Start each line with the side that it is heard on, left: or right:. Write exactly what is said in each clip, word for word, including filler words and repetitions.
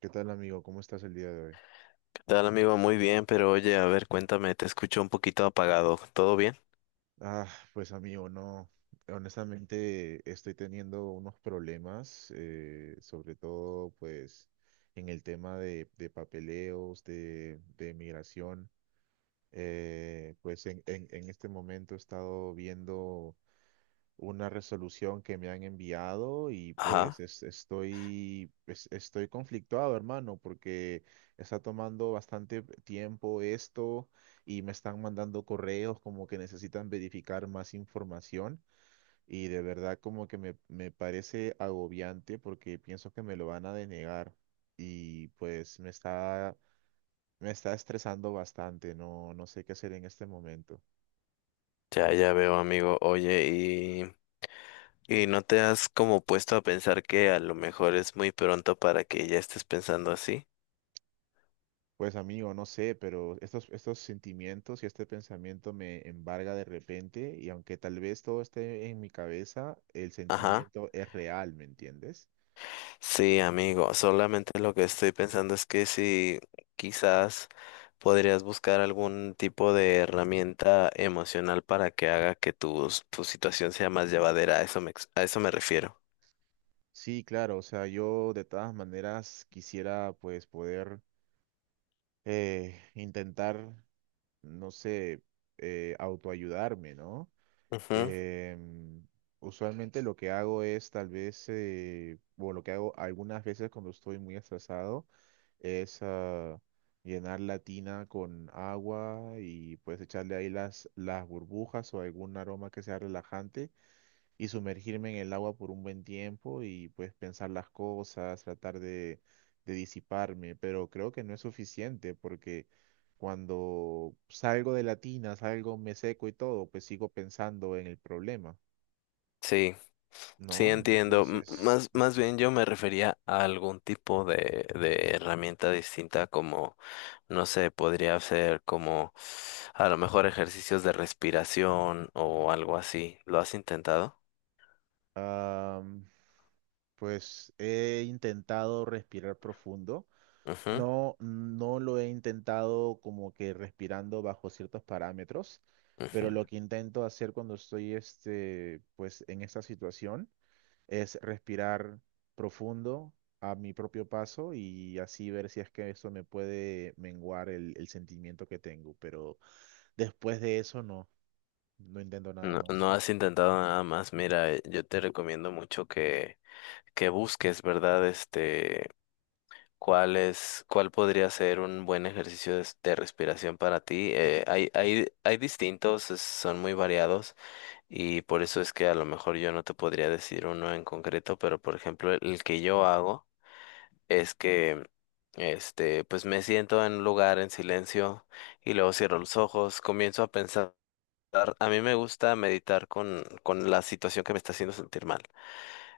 right: ¿Qué tal, amigo? ¿Cómo estás el día de hoy?
left: Tal amigo, muy bien, pero oye, a ver, cuéntame, te escucho un poquito apagado, ¿todo bien?
right: Ah, pues amigo, no. Honestamente, estoy teniendo unos problemas, eh, sobre todo, pues, en el tema de, de papeleos, de, de migración. Eh, pues en, en, en este momento he estado viendo una resolución que me han enviado y pues
left: Ajá,
right: es- estoy, es- estoy conflictuado, hermano, porque está tomando bastante tiempo esto y me están mandando correos como que necesitan verificar más información y de verdad como que me, me parece agobiante porque pienso que me lo van a denegar y pues me está, me está estresando bastante, no, no sé qué hacer en este momento.
left: ya, ya veo amigo, oye, y, y no te has como puesto a pensar que a lo mejor es muy pronto para que ya estés pensando así.
right: Pues amigo, no sé, pero estos, estos sentimientos y este pensamiento me embarga de repente y aunque tal vez todo esté en mi cabeza, el
left: Ajá.
right: sentimiento es real, ¿me entiendes?
left: Sí, amigo, solamente lo que estoy pensando es que si quizás podrías buscar algún tipo de herramienta emocional para que haga que tu, tu situación sea más llevadera, a eso me, ex- a eso me refiero.
right: Sí, claro, o sea, yo de todas maneras quisiera pues poder eh, intentar, no sé, eh, autoayudarme, ¿no?
left: Ujú.
right: Em, Usualmente lo que hago es tal vez, eh, o lo que hago algunas veces cuando estoy muy estresado, es ah, llenar la tina con agua y pues echarle ahí las, las burbujas o algún aroma que sea relajante y sumergirme en el agua por un buen tiempo y pues pensar las cosas, tratar de, de disiparme, pero creo que no es suficiente porque cuando salgo de la tina, salgo, me seco y todo, pues sigo pensando en el problema,
left: Sí, sí
right: ¿no?
left: entiendo. M-
right: Entonces,
left: más, más bien yo me refería a algún tipo de, de herramienta distinta como, no sé, podría ser como a lo mejor ejercicios de respiración o algo así. ¿Lo has intentado?
right: ah, pues he intentado respirar profundo.
left: Ujú,
right: No, no lo he intentado como que respirando bajo ciertos parámetros, pero lo
left: ujú.
right: que intento hacer cuando estoy este, pues en esta situación es respirar profundo a mi propio paso y así ver si es que eso me puede menguar el, el sentimiento que tengo, pero después de eso no, no intento nada
left: No,
right: más.
left: no has intentado nada más. Mira, eh, yo te recomiendo mucho que, que busques, ¿verdad? Este, cuál es, cuál podría ser un buen ejercicio de, de respiración para ti. Eh, hay, hay, hay distintos, es- son muy variados y por eso es que a lo mejor yo no te podría decir uno en concreto, pero por ejemplo, el, el que yo hago es que, este, pues me siento en un lugar en silencio y luego cierro los ojos, comienzo a pensar meditar- A mí me gusta meditar con, con la situación que me está haciendo sentir mal.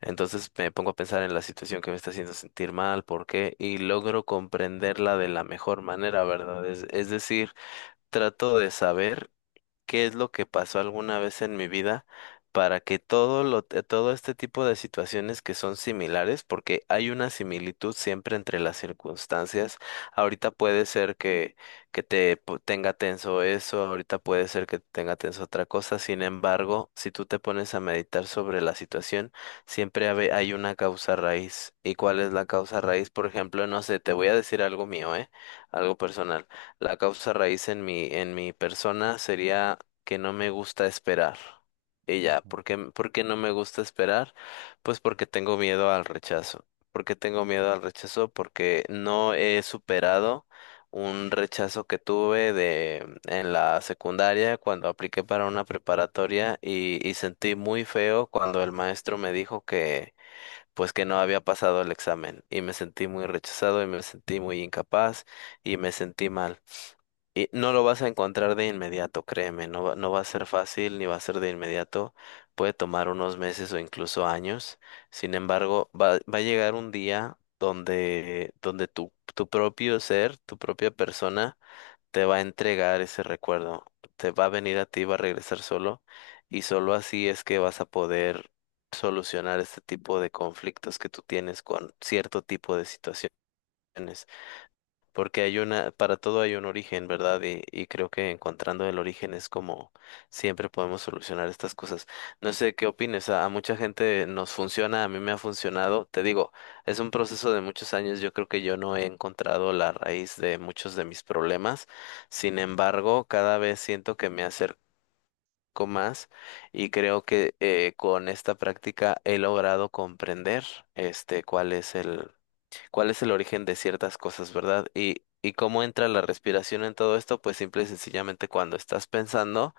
left: Entonces me pongo a pensar en la situación que me está haciendo sentir mal, por qué, y logro comprenderla de la mejor manera, ¿verdad? Es, es decir, trato de saber qué es lo que pasó alguna vez en mi vida para que todo lo, eh, todo este tipo de situaciones que son similares, porque hay una similitud siempre entre las circunstancias. Ahorita puede ser que, que te po- tenga tenso eso, ahorita puede ser que tenga tenso otra cosa. Sin embargo, si tú te pones a meditar sobre la situación, siempre habe- hay una causa raíz. ¿Y cuál es la causa raíz? Por ejemplo, no sé, te voy a decir algo mío, ¿eh? Algo personal. La causa raíz en mi, en mi persona sería que no me gusta esperar. Y ya,
right: Ujú.
left: ¿por qué, por qué no me gusta esperar? Pues porque tengo miedo al rechazo. ¿Por qué tengo miedo al rechazo? Porque no he superado un rechazo que tuve de en la secundaria cuando apliqué para una preparatoria y, y sentí muy feo cuando el maestro me dijo que pues que no había pasado el examen y me sentí muy rechazado y me sentí muy incapaz y me sentí mal. Y no lo vas a encontrar de inmediato, créeme, no va, no va a ser fácil ni va a ser de inmediato, puede tomar unos meses o incluso años, sin embargo, va, va a llegar un día donde, donde tu, tu propio ser, tu propia persona, te va a entregar ese recuerdo, te va a venir a ti, va a regresar solo, y solo así es que vas a poder solucionar este tipo de conflictos que tú tienes con cierto tipo de situaciones. Porque hay una, para todo hay un origen, ¿verdad? Y, y creo que encontrando el origen es como siempre podemos solucionar estas cosas. No sé qué opines, a, a mucha gente nos funciona, a mí me ha funcionado. Te digo, es un proceso de muchos años, yo creo que yo no he encontrado la raíz de muchos de mis problemas. Sin embargo, cada vez siento que me acerco más y creo que eh, con esta práctica he logrado comprender este cuál es el cuál es el origen de ciertas cosas, ¿verdad? Y, y cómo entra la respiración en todo esto, pues simple y sencillamente cuando estás pensando.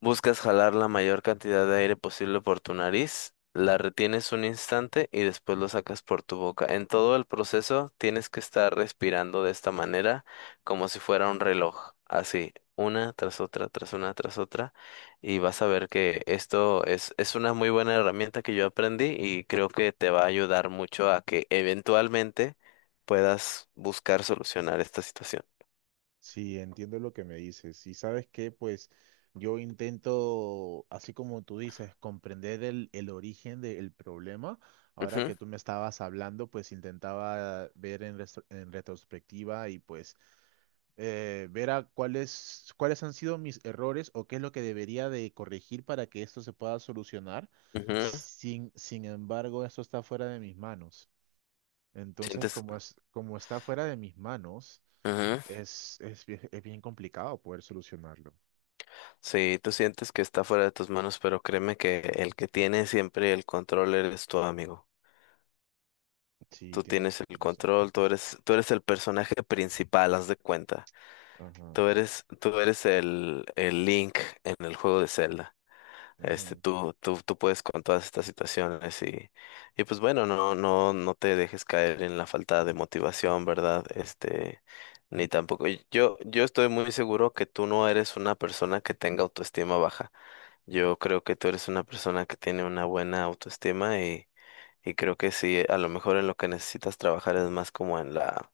left: Buscas jalar la mayor cantidad de aire posible por tu nariz, la retienes un instante y después lo sacas por tu boca. En todo el proceso tienes que estar respirando de esta manera, como si fuera un reloj, así, una tras otra, tras una, tras otra, y vas a ver que esto es, es una muy buena herramienta que yo aprendí y creo que te va a ayudar mucho a que eventualmente puedas buscar solucionar esta situación.
right: Sí, entiendo lo que me dices. Y sabes que, pues, yo intento, así como tú dices, comprender el, el origen del problema. Ahora que
left: Ujú,
right: tú me estabas hablando, pues intentaba ver en, restro- en retrospectiva y pues eh, ver a cuáles, cuáles han sido mis errores o qué es lo que debería de corregir para que esto se pueda solucionar.
left: ujú.
right: Sin, sin embargo, esto está fuera de mis manos. Entonces,
left: Sientes.
right: como es, como está fuera de mis manos
left: Ujú.
right: es, es, bien, es bien complicado poder solucionarlo.
left: Sí, tú sientes que está fuera de tus manos, pero créeme que el que tiene siempre el control eres tu amigo.
right: Sí,
left: Tú
right: tienes
left: tienes el
right: razón.
left: control, tú eres, tú eres el personaje principal, haz de cuenta.
right: Ajá.
left: Tú eres, tú eres el, el Link en el juego de Zelda. Este,
right: Ujú.
left: tú, tú, tú puedes con todas estas situaciones y, y pues bueno, no, no, no te dejes caer en la falta de motivación, ¿verdad? Este, ni tampoco. Yo, yo estoy muy seguro que tú no eres una persona que tenga autoestima baja. Yo creo que tú eres una persona que tiene una buena autoestima y, y creo que sí, a lo mejor en lo que necesitas trabajar es más como en la,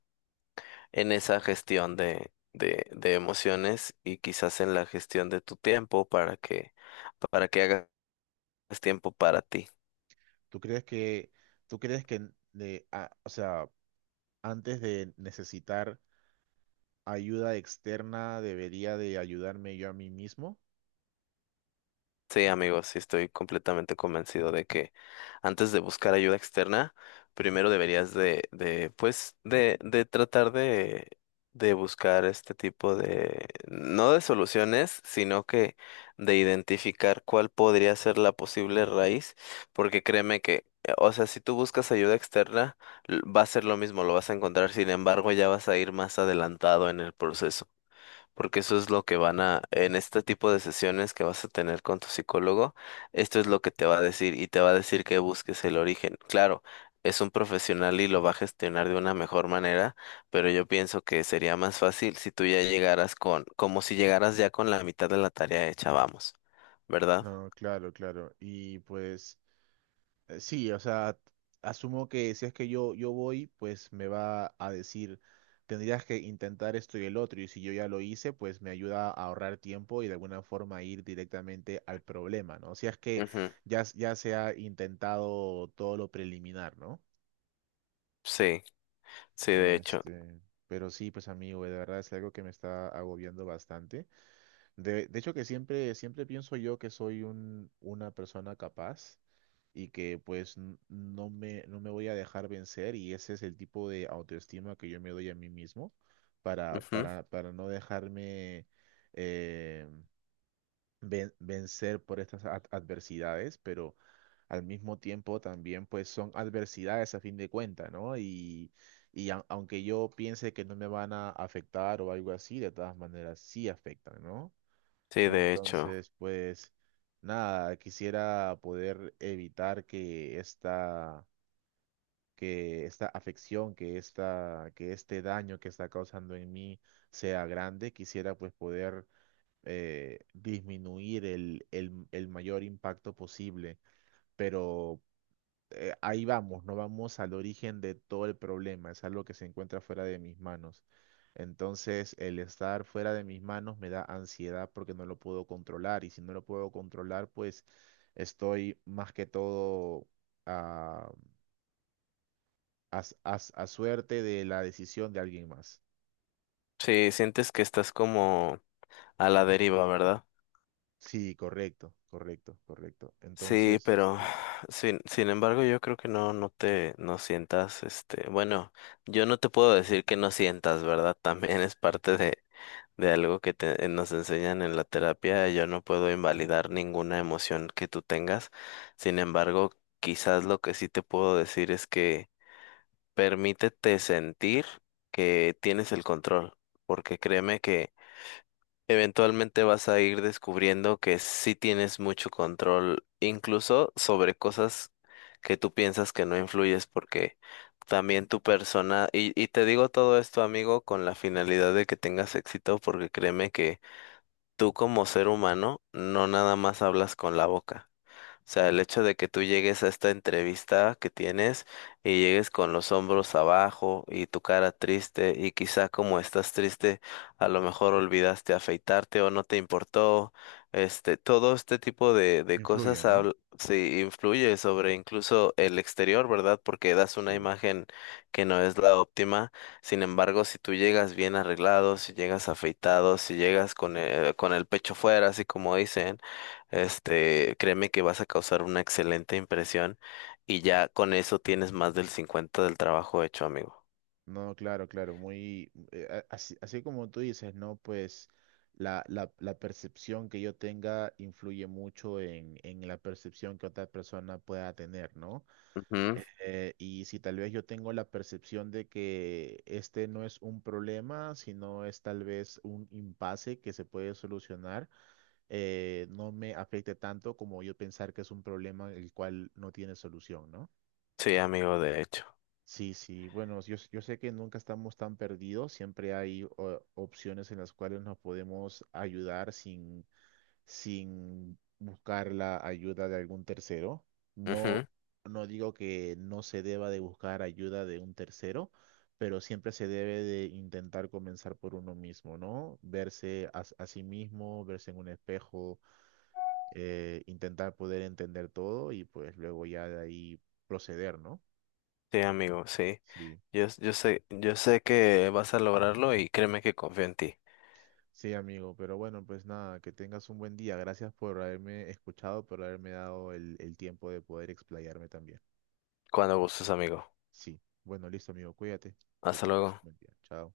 left: en esa gestión de, de, de emociones y quizás en la gestión de tu tiempo para que, para que hagas tiempo para ti.
right: ¿Tú crees que, tú crees que de, a- o sea, antes de necesitar ayuda externa, debería de ayudarme yo a mí mismo?
left: Sí, amigos, sí estoy completamente convencido de que antes de buscar ayuda externa, primero deberías de, de, pues, de, de tratar de, de buscar este tipo de, no de soluciones, sino que de identificar cuál podría ser la posible raíz, porque créeme que, eh, o sea, si tú buscas ayuda externa, l- va a ser lo mismo, lo vas a encontrar, sin embargo, ya vas a ir más adelantado en el proceso. Porque eso es lo que van a, en este tipo de sesiones que vas a tener con tu psicólogo, esto es lo que te va a decir y te va a decir que busques el origen. Claro, es un profesional y lo va a gestionar de una mejor manera, pero yo pienso que sería más fácil si tú ya llegaras con, como si llegaras ya con la mitad de la tarea hecha, vamos, ¿verdad?
right: No, claro, claro. Y pues, Eh, sí, o sea, asumo que si es que yo, yo voy, pues me va a decir, tendrías que intentar esto y el otro, y si yo ya lo hice, pues me ayuda a ahorrar tiempo y de alguna forma ir directamente al problema, ¿no? Si es que
left: Ujú.
right: ya, s- ya se ha intentado todo lo preliminar, ¿no?
left: Sí, sí, de hecho.
right: Este, pero sí, pues amigo, de verdad es algo que me está agobiando bastante. De, de hecho que siempre, siempre pienso yo que soy un, una persona capaz y que pues n- no me, no me voy a dejar vencer y ese es el tipo de autoestima que yo me doy a mí mismo para,
left: Ujú.
right: para, para no dejarme eh, ven- vencer por estas ad- adversidades, pero al mismo tiempo también pues son adversidades a fin de cuentas, ¿no? Y, y a- aunque yo piense que no me van a afectar o algo así, de todas maneras sí afectan, ¿no?
left: Sí, de hecho.
right: Entonces, pues nada, quisiera poder evitar que esta, que esta afección, que esta, que este daño que está causando en mí sea grande. Quisiera pues poder eh, disminuir el, el, el mayor impacto posible, pero eh, ahí vamos, no vamos al origen de todo el problema, es algo que se encuentra fuera de mis manos. Entonces, el estar fuera de mis manos me da ansiedad porque no lo puedo controlar y si no lo puedo controlar, pues estoy más que todo a, a s- a s- a suerte de la decisión de alguien más.
left: Sí, sientes que estás como a la deriva, ¿verdad?
right: Sí, correcto, correcto, correcto.
left: Sí,
right: Entonces,
left: pero
right: este,
left: sin, sin embargo yo creo que no, no te, no sientas, este, bueno, yo no te puedo decir que no sientas, ¿verdad? También es parte de, de algo que te, nos enseñan en la terapia, yo no puedo invalidar ninguna emoción que tú tengas, sin embargo, quizás lo que sí te puedo decir es que permítete sentir que tienes el control, porque créeme que eventualmente vas a ir descubriendo que sí tienes mucho control, incluso sobre cosas que tú piensas que no influyes, porque también tu persona, y, y te digo todo esto, amigo, con la finalidad de que tengas éxito, porque créeme que tú como ser humano no nada más hablas con la boca sea, el hecho de que tú llegues a esta entrevista que tienes y llegues con los hombros abajo y tu cara triste y quizá como estás triste, a lo mejor olvidaste afeitarte o no te importó, este, todo este tipo de, de
right: influye,
left: cosas
right: ¿no?
left: habl- sí, influye sobre incluso el exterior, ¿verdad? Porque das una
right: Sí.
left: imagen que no es la óptima. Sin embargo, si tú llegas bien arreglado, si llegas afeitado, si llegas con el, con el pecho fuera, así como dicen, este, créeme que vas a causar una excelente impresión y ya con eso tienes más del cincuenta del trabajo hecho, amigo.
right: No, claro, claro, muy, eh, a- así, así como tú dices, ¿no? Pues la, la, la percepción que yo tenga influye mucho en, en la percepción que otra persona pueda tener, ¿no?
left: Ujú.
right: Eh, y si tal vez yo tengo la percepción de que este no es un problema, sino es tal vez un impasse que se puede solucionar, eh, no me afecte tanto como yo pensar que es un problema el cual no tiene solución, ¿no?
left: Sí, amigo, de hecho.
right: Sí, sí, bueno, yo, s- yo sé que nunca estamos tan perdidos, siempre hay o- opciones en las cuales nos podemos ayudar sin, sin buscar la ayuda de algún tercero. No,
left: Ujú.
right: no digo que no se deba de buscar ayuda de un tercero, pero siempre se debe de intentar comenzar por uno mismo, ¿no? Verse a, s- a sí mismo, verse en un espejo, eh, intentar poder entender todo y pues luego ya de ahí proceder, ¿no?
left: Sí, amigo, sí.
right: Sí.
left: Yo, s- yo sé, yo sé que vas a lograrlo y créeme que confío en ti.
right: Sí, amigo, pero bueno, pues nada, que tengas un buen día. Gracias por haberme escuchado, por haberme dado el, el tiempo de poder explayarme también.
left: Cuando gustes, amigo.
right: Sí, bueno, listo, amigo, cuídate, que
left: Hasta
right: tengas un
left: luego.
right: buen día. Chao.